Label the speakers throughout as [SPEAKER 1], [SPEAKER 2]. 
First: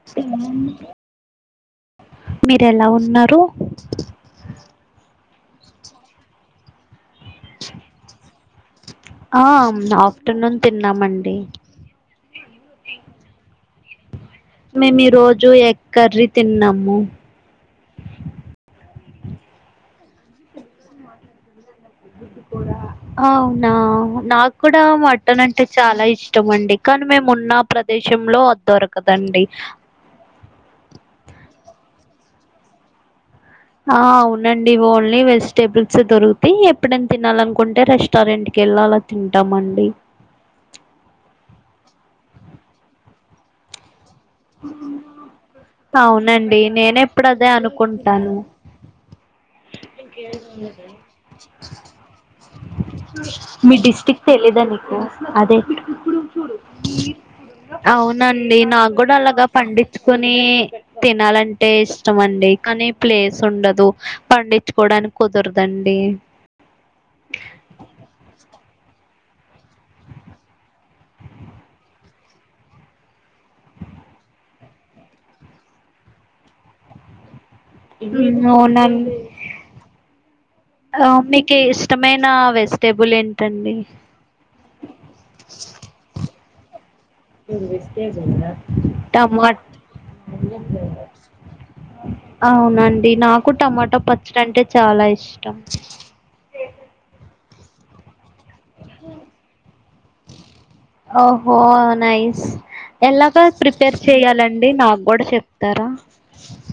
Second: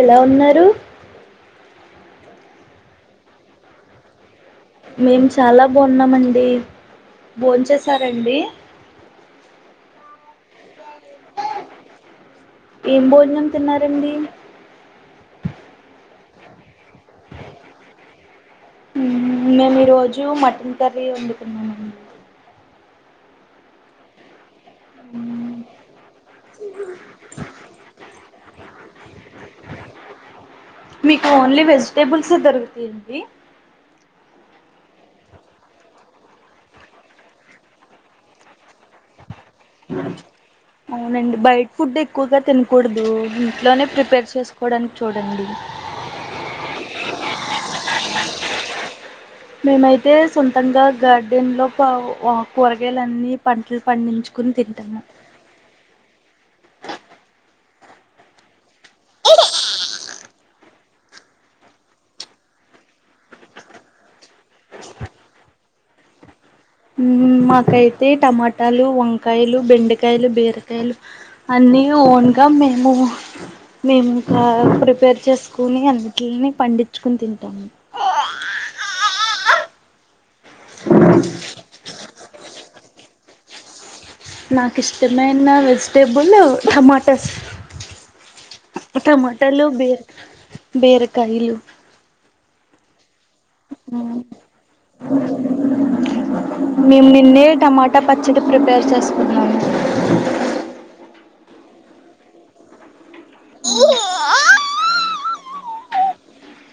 [SPEAKER 1] ఎలా ఉన్నారు
[SPEAKER 2] మీరు ఎలా ఉన్నారు
[SPEAKER 1] మేము చాలా బాగున్నామండి బోన్చేశారా అండి
[SPEAKER 2] ఆ ఆఫ్టర్నూన్ తిన్నామండి
[SPEAKER 1] ఏం బోజనం తిన్నారు అండి
[SPEAKER 2] మేము ఈ రోజు ఎగ్ కర్రీ తిన్నాము
[SPEAKER 1] ఉమ్ మేము ఈ రోజు మటన్ కర్రీ వండుకున్నామండి
[SPEAKER 2] అవునా నా కూడా మటన్ అంటే చాలా ఇష్టం అండి కానీ మేము ఉన్న ప్రదేశంలో అది దొరకదండి
[SPEAKER 1] టేబుల్స్ ఏ దొరుకుతాయి అండి
[SPEAKER 2] అవునండి ఓన్లీ వెజిటేబుల్స్ ఏ దొరుతాయి ఎప్పుడైనా తినాలనుకుంటే రెస్టారెంట్ కి వెళ్ళి అలా తింట
[SPEAKER 1] అవునండి బయట ఫుడ్ ఎక్కువగా తినకూడదు ఇంట్లోనే ప్రిపేర్ చేకోవడానికి చూడండి
[SPEAKER 2] అవునండి నేను ఎప్పుడు అదే అనుకుంటాను
[SPEAKER 1] మేమైతే సొంతంగా గార్డెన్ లో కూరగాయలున్ని పంటలు పండించు
[SPEAKER 2] దానీకు అదే అవునండి నాకు కూడా అలాగ పండించుకుని తినాలంటే ఇష్టం అండి కానీ ప్లేస్ ఉండదు పండించుకోడానికి కుదరదు అండి
[SPEAKER 1] ఉమ్ మాకైతే టమాటాలు వంకాయలు బెండకాయలు బీరకాయలు అన్నీ ఓన్గా మేము మేముంకా ప్రిపేర్ చేసుకుని అన్నింటిని పండించుకుని తింటము
[SPEAKER 2] అవునా మీకు ఇష్టమైన వెజిటేబుల్ ఏంటి టండి
[SPEAKER 1] నాకు ఇష్టమైన వెజిటేబుల్ టమాట స్
[SPEAKER 2] టమా
[SPEAKER 1] టమాటాలు బీర బీరకాయలు
[SPEAKER 2] అవునండి నా నాకు టమాటా పచ్చడి అంటే చాలా ఇష్టం
[SPEAKER 1] మేము నిన్నే టమాటా పచ్చడి ప్రిపేర్ చేసుకున్నాను
[SPEAKER 2] ఓహో నైస్ ఎలాగ ప్రిపేర్ చెయాలండి నాకు కూడా చెప్తారా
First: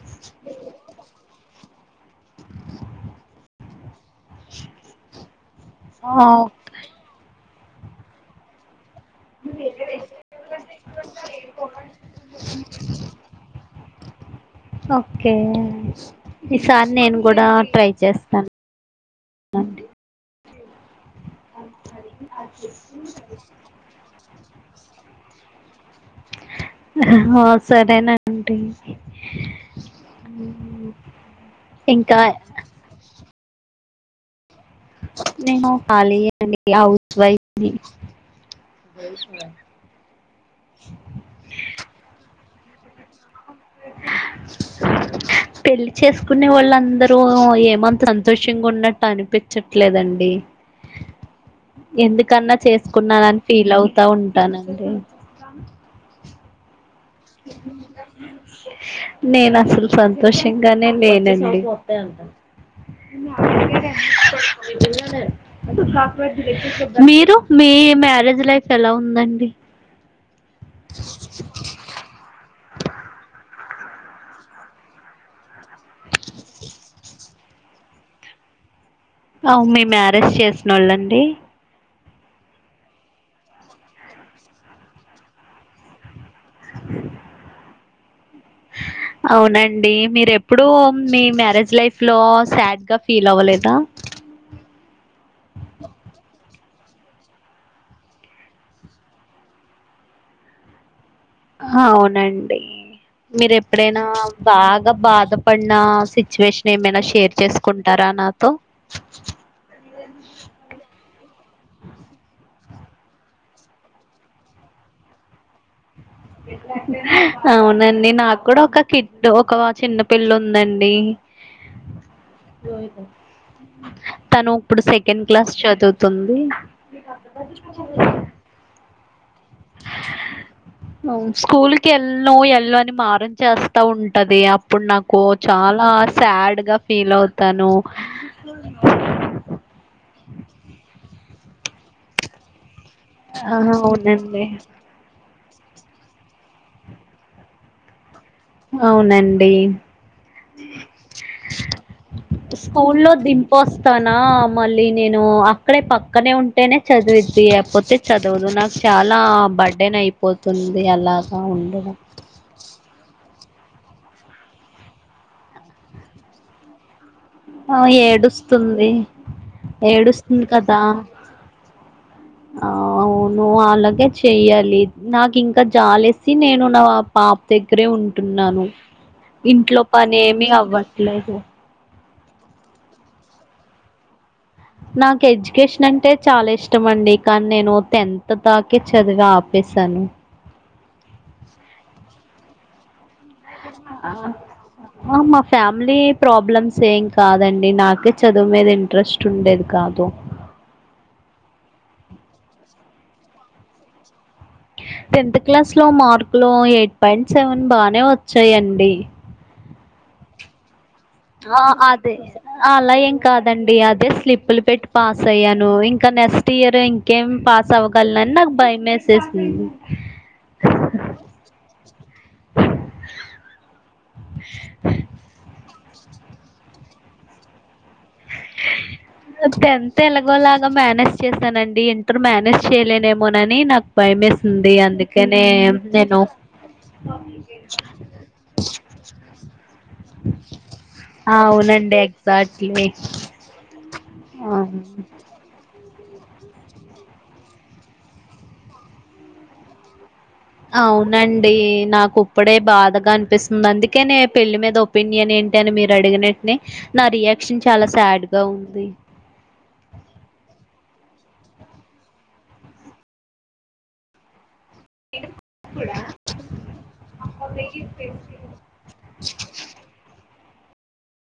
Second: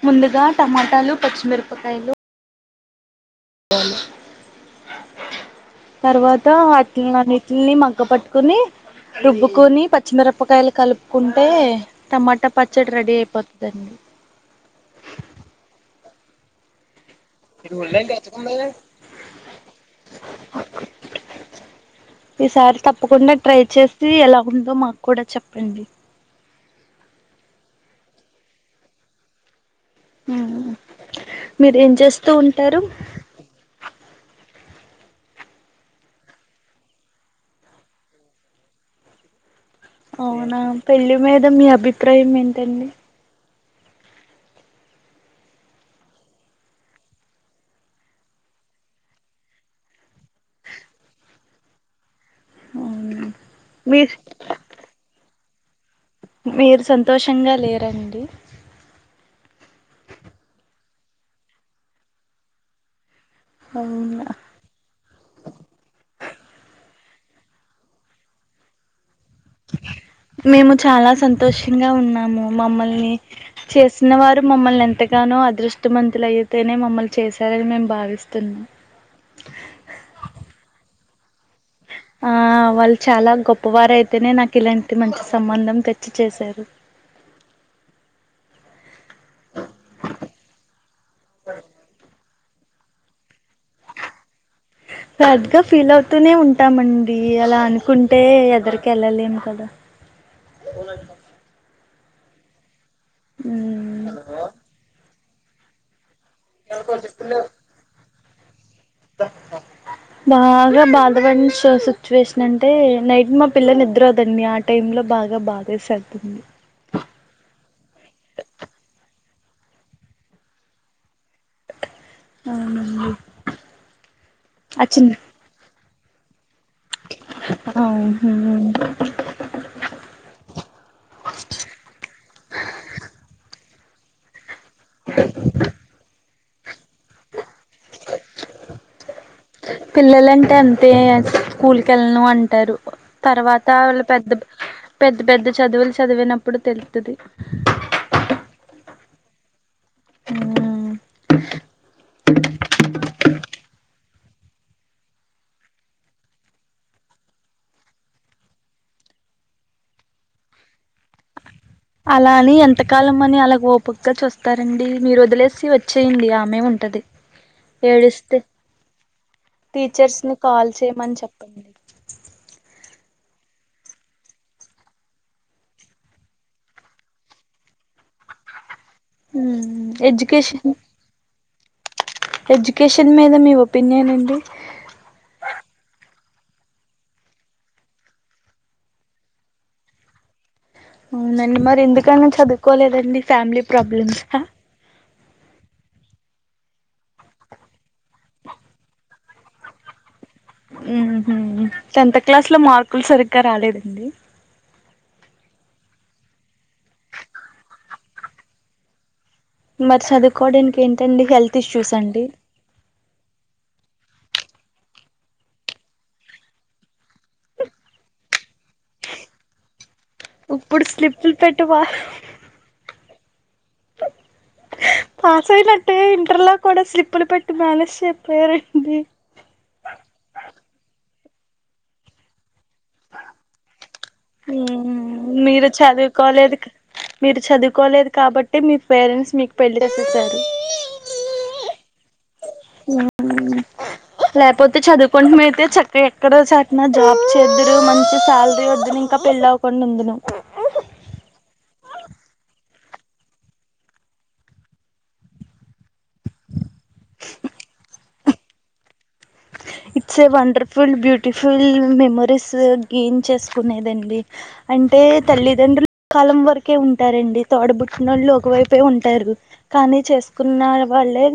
[SPEAKER 1] ముందుగా టమాటాలు పచ్చిమిరపకాయలు బను
[SPEAKER 2] ఆ,
[SPEAKER 1] తర్వాత అట్లా అన్నీ ని మక్క పట్టుకుని రుబ్బుకొని పచ్చిమిరపకాయలు కలుపుకుంటే టమాటా పచ్చడి రెడీ అయిపోతదండి
[SPEAKER 2] ఓకే ఈసారి నేను కూడా ట్రై చేస్తాను
[SPEAKER 1] ఈసారి తప్పకుండా ట్రై చేసి ఎలా ఉందో మాక్కుడా చెప్పండి
[SPEAKER 2] ఆ సరేనండి
[SPEAKER 1] మీరు ఏం
[SPEAKER 2] ఇంకా
[SPEAKER 1] చేస్తూ ఉంటారు
[SPEAKER 2] నేను కాళియేనండి హౌస్ వైఫ్ని
[SPEAKER 1] అవునా పెళ్ళి మీద మీ అభిప్రాయం ఎ టండి
[SPEAKER 2] పెళ్లి చేసుకునే వొళ్ళు అందరూ ఏమంత సంతోషంగా ఉన్నట్టు అనిపిచ్చట్లేదండి ఎందు కన్నా చేసుకున్నానని ఫీల్ అవుతా
[SPEAKER 1] మీరు
[SPEAKER 2] ఉంటాను అండి
[SPEAKER 1] మీరు సం తోషంగా లేరండి
[SPEAKER 2] నేను అసలు సంతోషంగానే లేనండి
[SPEAKER 1] అవునా
[SPEAKER 2] మీరు మీ మ్యారేజ్ లైఫ్ ఎలా ఉందన్
[SPEAKER 1] మేము చాలా సంతోషంగా ఉ న్నాము మమ్మల్ని చేసిన వారు మమ్మల్ని ఎంతగానో అదృ మంతులు అయితేనే మమ్మల్ చేస్ సరే మేము భావిస్తు
[SPEAKER 2] డి
[SPEAKER 1] ఆ వాళ్ళు చాలా గొప్పవార అయితేనే నాకు ఇలాంటి మంచి సంబంధం తెచ్చి చేశారు
[SPEAKER 2] అవునండి మీరు ఎప్పుడూ మీ మ్యారేజ్ లైఫ్ లో సాడ్ గా ఫీల్ అవ్వలే
[SPEAKER 1] సాడ్ గా ఫీల్ అవుతూనే ఉన్ టామండి అలా అనుకుంటే ఎదరికి ఎళ్ళలేం కదా
[SPEAKER 2] అవునండి మీర ఎప్పుడైనా బాగా బాధ పన్నా సిచ్ చ్యువేషన్ ఏమైనా షేర్ చేసుకుంటారా నా తో
[SPEAKER 1] బాగా బాధపన్న సిచ్యువేషన్ అం టే నైట్ మా పిల్ల నిద్రోదండి ఆ టైం లో బాగా బాధేసా
[SPEAKER 2] అవునండి నాకు కూడా ఒక కి డ్ ఒక చిన్న పిల్ల ఉందండి
[SPEAKER 1] అవునండి
[SPEAKER 2] తను ఇప్పుడు సెకండ్ క్లాస్ చదువుత్ తుంది
[SPEAKER 1] అవును
[SPEAKER 2] స్కూల్ ట ఉంటది అప్ ప్పుడు నాకు చాలా స్యడ్ గా ఫీల్ అవుతాను
[SPEAKER 1] పిల్లలంటే అంతే స్కూకి వెళ్ళలను అంటారు
[SPEAKER 2] ఆ,
[SPEAKER 1] తర్వాత వాళ్ళు పెద్ద
[SPEAKER 2] అవునండి
[SPEAKER 1] పెద్ద పెద్ద చదువులు చదివినప్పుడు తెలుత్తది
[SPEAKER 2] అవునండి స్కూల్ లో దింపొస్తాను ఆ మళ్ళీ నేను అక్కడే పక్కనే ఉంటేనే చదివిద్ది లేకపోతే చదువదు నాకు చాలా బర్డేన్ అయిపోతుంది అలాగా ఉ
[SPEAKER 1] అలా అని ఎంతకాలం అని అలా ఓపిగా చూస్తారండి మీరు వదిలేసి వచ్చేయండి ఆమె ఉంటది
[SPEAKER 2] ఆ
[SPEAKER 1] ఏడిస్తే
[SPEAKER 2] ఏడుస్తుంది
[SPEAKER 1] టీచర్స్ ని
[SPEAKER 2] ఏడుస్తుంది
[SPEAKER 1] కాల్
[SPEAKER 2] కదా
[SPEAKER 1] చేయమని చెప్పండి
[SPEAKER 2] అవును అలాగే చెయ్యాలి నాకు ఇంకా జాలేసి నేను నా పాప దగ్గరే ఉంటున్నాను ఇంట్లో పని ఏమి
[SPEAKER 1] ఎడ్యుకేషన్
[SPEAKER 2] అవ్వట్లేదు
[SPEAKER 1] ఎడ్యుకేషన్ మీద మీ ఒపీనియన్ అండి
[SPEAKER 2] నాకు ఎడ్యుకేషన్ అంటే చాలా ఇష్టం అండి కానీ నేను టెన్త్ తాక చదిగా ఆపేశాను
[SPEAKER 1] అవునండి మరి ఎందుకన్నా చదువుకోలేదండి ఫ్యామిలీ ప్రాబ్లమ్స్
[SPEAKER 2] ఆ మా ఫ్యామిలీ ప్రాబ్లమ్స్ ఏం కాదండి నాకే చదువు మీద ఇంట్రెస్ట్ ఉండేది కాదు
[SPEAKER 1] హ్మ్ హు టెన్త్ క్లాస్ లో మార్కులు సరిగ్గా రాలేదండి
[SPEAKER 2] టెన్త్ క్లాస్ లో మార్కులు ఎయిట్ పాయింట్ సెవెన్ బానే వచ్చాయంండి
[SPEAKER 1] మరి చదువు కోడన్ ఎన్
[SPEAKER 2] ఆ అదే అలా ఎమ్ కాదండి అదే స్లిప్పులు పెట్టి పాస్ అయ్యాను ఇంకా నెక్స్ట్ ఇయర్ ఇంకేం పాస్ అవ్వగలలను అని నాకు భయం వేసేసింది
[SPEAKER 1] ఇప్పుడు స్లిప్లు పెట్టువా పాసైనన్ టే ఇంటర్లో కూడా స్లిప్పులు పెట్టి మేనేజ్ చె
[SPEAKER 2] అ టెన్త్ ఎలాగోలాగా మేనేస్ చేస్తానండీ ఇంటర్ మేనేజ్ చేయలేనేమోనని నాకు భయమేసింది అందుకనే
[SPEAKER 1] మీరు
[SPEAKER 2] నేను
[SPEAKER 1] చదువుకోలేదు మీరు చదువుకోలేదు కాబట్టి మీ పేరెంట్స్ మీకు పెళ్లి చేసేసారు
[SPEAKER 2] అవునండి సాట్ మే
[SPEAKER 1] లేకపోతే చదువుకుంట అయితే చ ఇ ఎక్కడ సట్ జాబ్ చేద్దుడు మంచి సాలరీ వద్దును ఇంకా పెళ్ళి అవ్వకుండా ఉను
[SPEAKER 2] అవునండి నాకు ఇప్పుడే బాధగా అనిపిస్తుంది అందుకేనే పెళ్ళి మీద ఒపీనియన్ ఏంటి అని మీరు అడిగినట్నె నా రియాక్షన్ చాలా సాడ్గా ఉంది
[SPEAKER 1] it's a wonderful beautiful memories గెన్ చేసుకునేదండి అంటే తల్లిదండ్రల్ు కాలం వరకే ఉంటారండి తోడబుట్టిన వాళ్ళు ఒకవైపే ఉంటారు కానీ చే కున్న వాళ్ళే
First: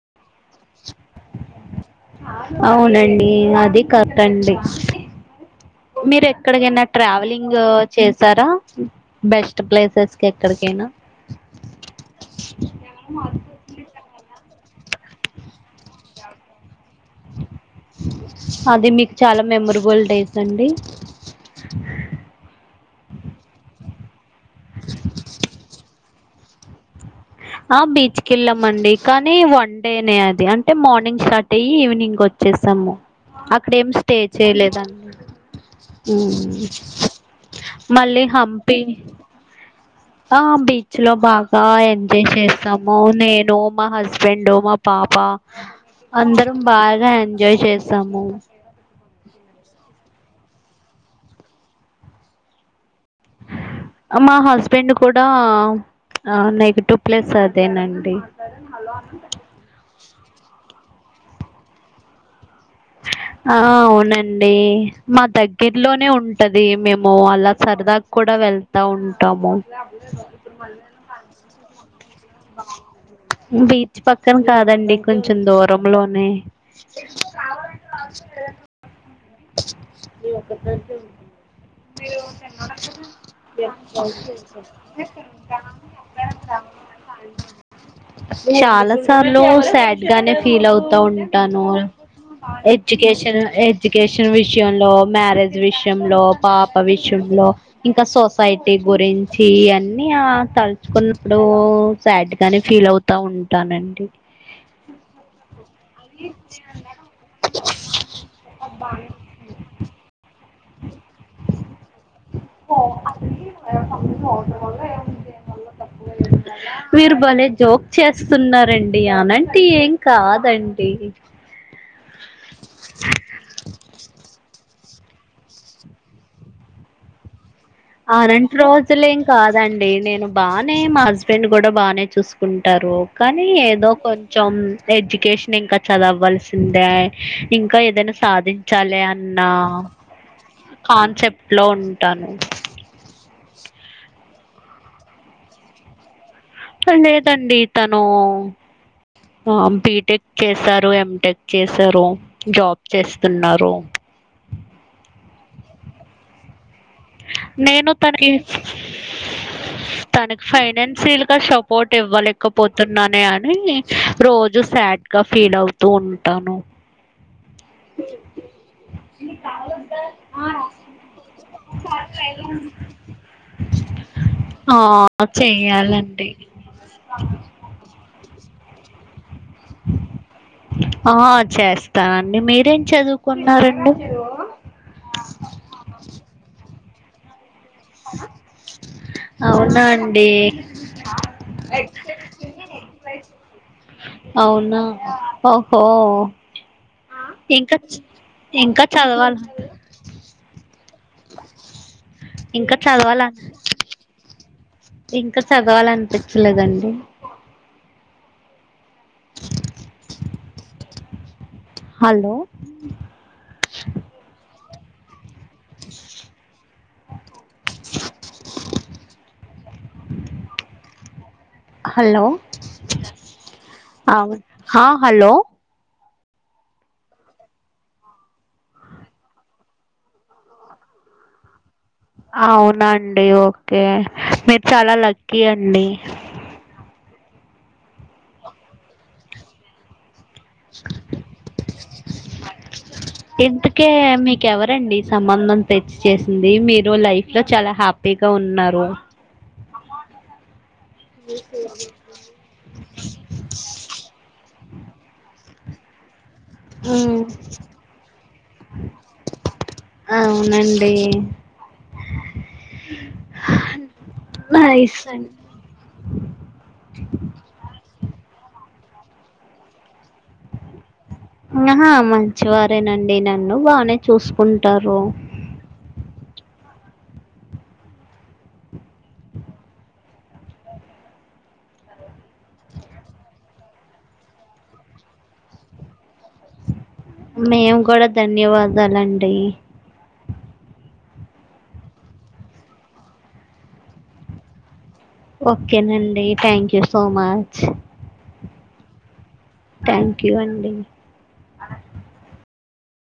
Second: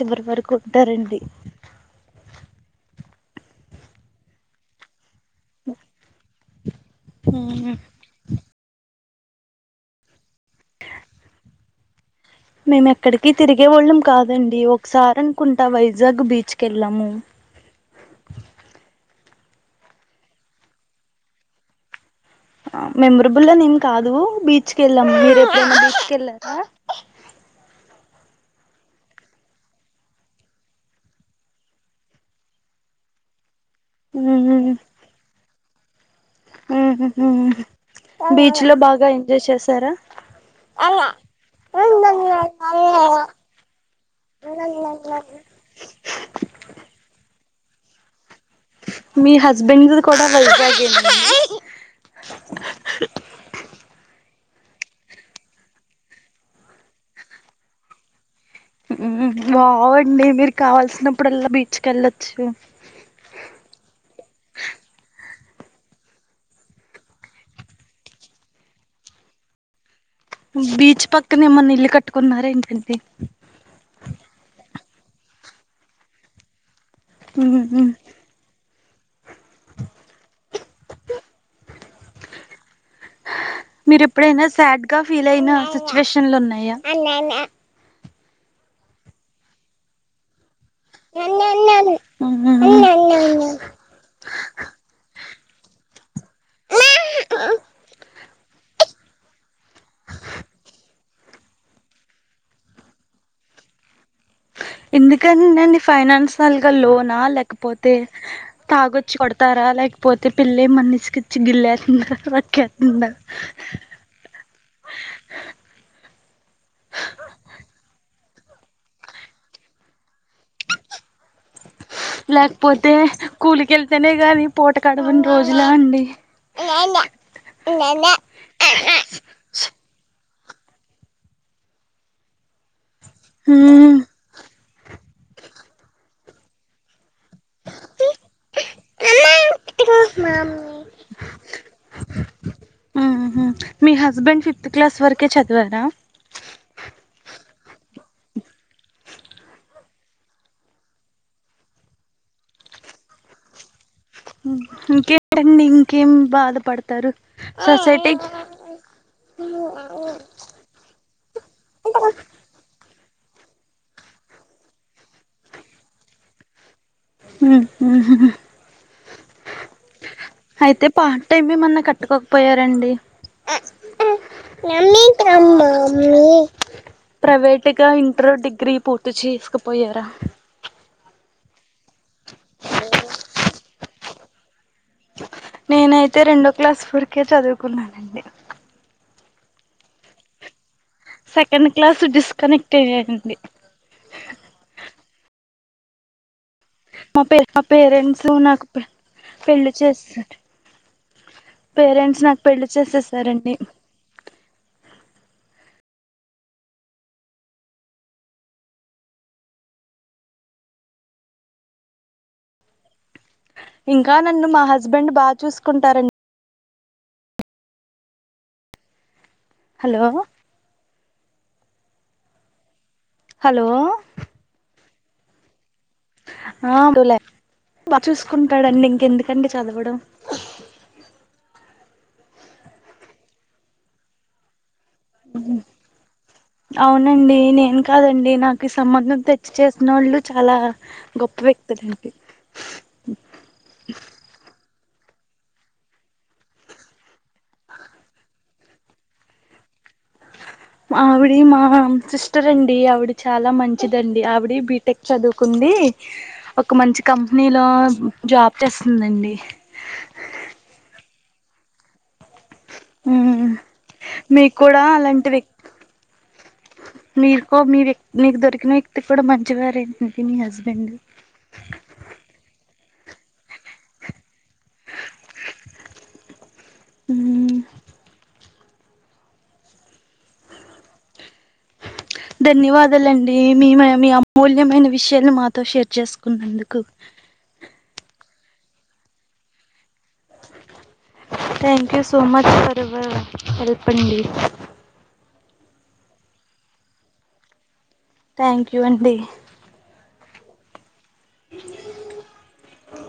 [SPEAKER 1] చివరి వరకు ఉంటారండి
[SPEAKER 2] అవునండి అది కతండి మీరు ఎక్కడికైనా ట్రావెలింగ్
[SPEAKER 1] ఉమ్
[SPEAKER 2] చేసారా బెస్ట్ ప్లేసెస్ కెక్కడికైనా
[SPEAKER 1] మేము ఎక్కడికి తిరిగేవోళ్ళం కాదండి సారన్ కుంటా వైజగ్ బీచ్ కే
[SPEAKER 2] అది మీక్ చాలా మెమరబుల్ డేస్ అండి
[SPEAKER 1] మెమరబుల్ అన్ కాదూ బీచ్కెళ్ళాం మీరే బచ్కెళ్
[SPEAKER 2] ఆ బీచ్ కెళ్ళాం అండి కానీ వన్ డేనే అది అంటే మార్నింగ్ స్టార్ట్ అయి ఈవినింగ్ ఒచ్చేసాము అక్కడ ఏమి స్టే చేయలేదం మళ్ళీ
[SPEAKER 1] బీచ్ లో
[SPEAKER 2] హంపి
[SPEAKER 1] బాగా ఎంజాయ్ చేసారా
[SPEAKER 2] ఆ బీచ్ లో బాగా ఎంజాయ్ చేస్సాము నేను మా హస్బెండ్ మా పాప అందరం బాగా ఎం ఎంజాయ్ చేస్తాము
[SPEAKER 1] మీ హస్బెండ్ కూడా వైజాగ్ ఎ నా
[SPEAKER 2] మా హస్బెండ్ కూడా నెగటివ్ ప్లేస్ అదేనండి
[SPEAKER 1] బాగుండి మీర్ కావల్సిన్ ప్పుడలా బీచ్కెళ్ళొచ్చు
[SPEAKER 2] ఆ అవునండి మా దగ్గర్లోనే ఉంటది మేము అలా సరదాక్కూడా వెళ్తా ఉంటాము
[SPEAKER 1] బీచ్ పక్కనే ఎమన్న ఇల్లు కట్టుకున్నార ఏంటి అండి
[SPEAKER 2] బీచ్ పక్కన కాదండి కొంచెం దూరంలోనే
[SPEAKER 1] మ్ మ్
[SPEAKER 2] ఆ [inaudible]
[SPEAKER 1] మీరు ఎప్పుడైనా సాడ్ గా ఫీల్ అయిన సిచ్యువేషన్లు ఉన్నాయా
[SPEAKER 2] చాలా సార్లు సాడ్ గానే ఫీల్ అవుతా ఉంటాను ఎడ్యుకేషన్ ఎడ్యుకేషన్ విషయంలో మ్యారేజ్ విషయంలో పాప విషయంలో ఇంకా సోస్ సైటీ గురించి అన్నీ ఆ తలుచుకున్నప్పుడు సాడ్ గానే ఫీల్ అవుతా ఉంటానండి
[SPEAKER 1] ఎందుకని నండి ఫైనాన్స్ నల్ గా లోనా లేకపోతే తాగొచ్చి కొడతారా లేకపోతే పిల్లి మనిషికిచ్చి గిల్లేసింది [unintelligible] చెత్తున్నవ్
[SPEAKER 2] స్తున్నారండి అలాంటి ఏం కాదండి
[SPEAKER 1] లేకపోతే కూలి కేళ్తేనే గానీ పూటక్ కడవని రోజులా అండి
[SPEAKER 2] ఆరంట్ రోజులేం కాదండి నేను బానే మా హస్బెండ్ కూడా బానే చూసుకుంటారు. కానీ ఏదో కొంచెం ఎడ్యుకేషన్ ఇంకా చదవల్సి సిందయే ఇంకా ఏదైనా సాధించాలి అన్న కాన్సెప్ట్ లో ఉంటాను.
[SPEAKER 1] ఉహు మీ హస్బెండ్ ఫిఫ్త్ క్లాస్ వరకే చదివారా?
[SPEAKER 2] అట్లా లేదండి తను ఆ బిటెక్ చేశారు, ఎంటెక్ చేశారు, జాబ్ చేస్తున్నారు.
[SPEAKER 1] ఉమ్ ఉ ఇంకేంటండి ఇంకేం బాధ పడత్
[SPEAKER 2] నేను తనకి తనకి ఫైనాన్సియల్ గా సపోర్ట్ ఇవ్వలేకపోతున్ న్నానే అని రోజు సాడ్ గా ఫీల్ అవుతూ ఉంటాను.
[SPEAKER 1] ఉమ్ ఉహు అయితే పార్ట్ టైమ్ ఏమన్నా కట్టుకోకపోయారండి
[SPEAKER 2] ఆ చెయ్యాలండి
[SPEAKER 1] ప్రైవేట్గా ఇన్ టర్ డిగ్రీ పూర్తి చేసుకుపోయారా
[SPEAKER 2] ఆ చేస్తానండి. మీరేం చదువుకున్నారండి?
[SPEAKER 1] నేనైతే రెండో క్లాస్ ఉరికే చదువు కున్నానండి.
[SPEAKER 2] అవునా అండి.
[SPEAKER 1] సెకండ్ క్లాస్ డిస్కనెక్ట్ అయ్యానండి.
[SPEAKER 2] అవునా ఓహో
[SPEAKER 1] మా పే మా
[SPEAKER 2] ఇంకా
[SPEAKER 1] పేరెంట్స్ నాకు పె
[SPEAKER 2] ఇంకా చదవాలి
[SPEAKER 1] పెళ్లి చేసారు. పేరెంట్స్ నాకు పెళ్లి
[SPEAKER 2] ఇంకా చదవాల
[SPEAKER 1] చేసేసారండి.
[SPEAKER 2] ఇంకా చదవాల అనిపిచ్చలేదండి. హలో
[SPEAKER 1] ఇంకా నన్ను మాహ హస్బెండ్ బాగా చూసుకుంటారండి హలో
[SPEAKER 2] హలో
[SPEAKER 1] హలో
[SPEAKER 2] అవు హలో
[SPEAKER 1] ఆ అలే చూసుకుంటాడంండి ఇంకెందుకండి చదవడం
[SPEAKER 2] అవునండి ఓకే మీరు చాలా లక్కీ అండి
[SPEAKER 1] నండి నేను కాదండి నాకు ఈ సంబంధం తెచ్చి చేసిన వాళ్ళు చాలా గొప్ప వ్యక్తులుంటి
[SPEAKER 2] ఇంతకే మీకెవరండి సంబంధం తెచ్చి చేేసింది మీరు లైఫ్ లో చాలా హ్యాపీగా ఉన్నారు
[SPEAKER 1] ఆవిడ మా సిస్టర్ అండి ఆవిడ చాలా మంచిదండి ఆవిడ బీటెక్ చదువుకుంది ఒక మంచి
[SPEAKER 2] ఉమ్
[SPEAKER 1] కంపెనీలో జాబ్ చేస్తుందిండి
[SPEAKER 2] అవునండి
[SPEAKER 1] ఉ మీక్కూడా
[SPEAKER 2] నైస్
[SPEAKER 1] అలాంటి
[SPEAKER 2] అండి
[SPEAKER 1] వ్యక్ మీరుకో మీ వ్యక్తి నీకు దొరికిన వ్యక్తికి కూడా మంచివారేంటిది మీ హస్బెండ్
[SPEAKER 2] ఆహా మంచివారేనండి నన్ను బానే చూసుకుంటారు
[SPEAKER 1] ఆ ధన్యవాదాలండి మీ మీ అమూల్యమైన విషయాను మాతో షేర్ చేసుకున్నందుకు
[SPEAKER 2] మేము కూడా ధన్యవాదాలండి
[SPEAKER 1] thank you so much for ever help అండి
[SPEAKER 2] ఓకేనండి thank you so much
[SPEAKER 1] thank you అండి
[SPEAKER 2] థ్యాంక్ యూ అండి
[SPEAKER 1] అ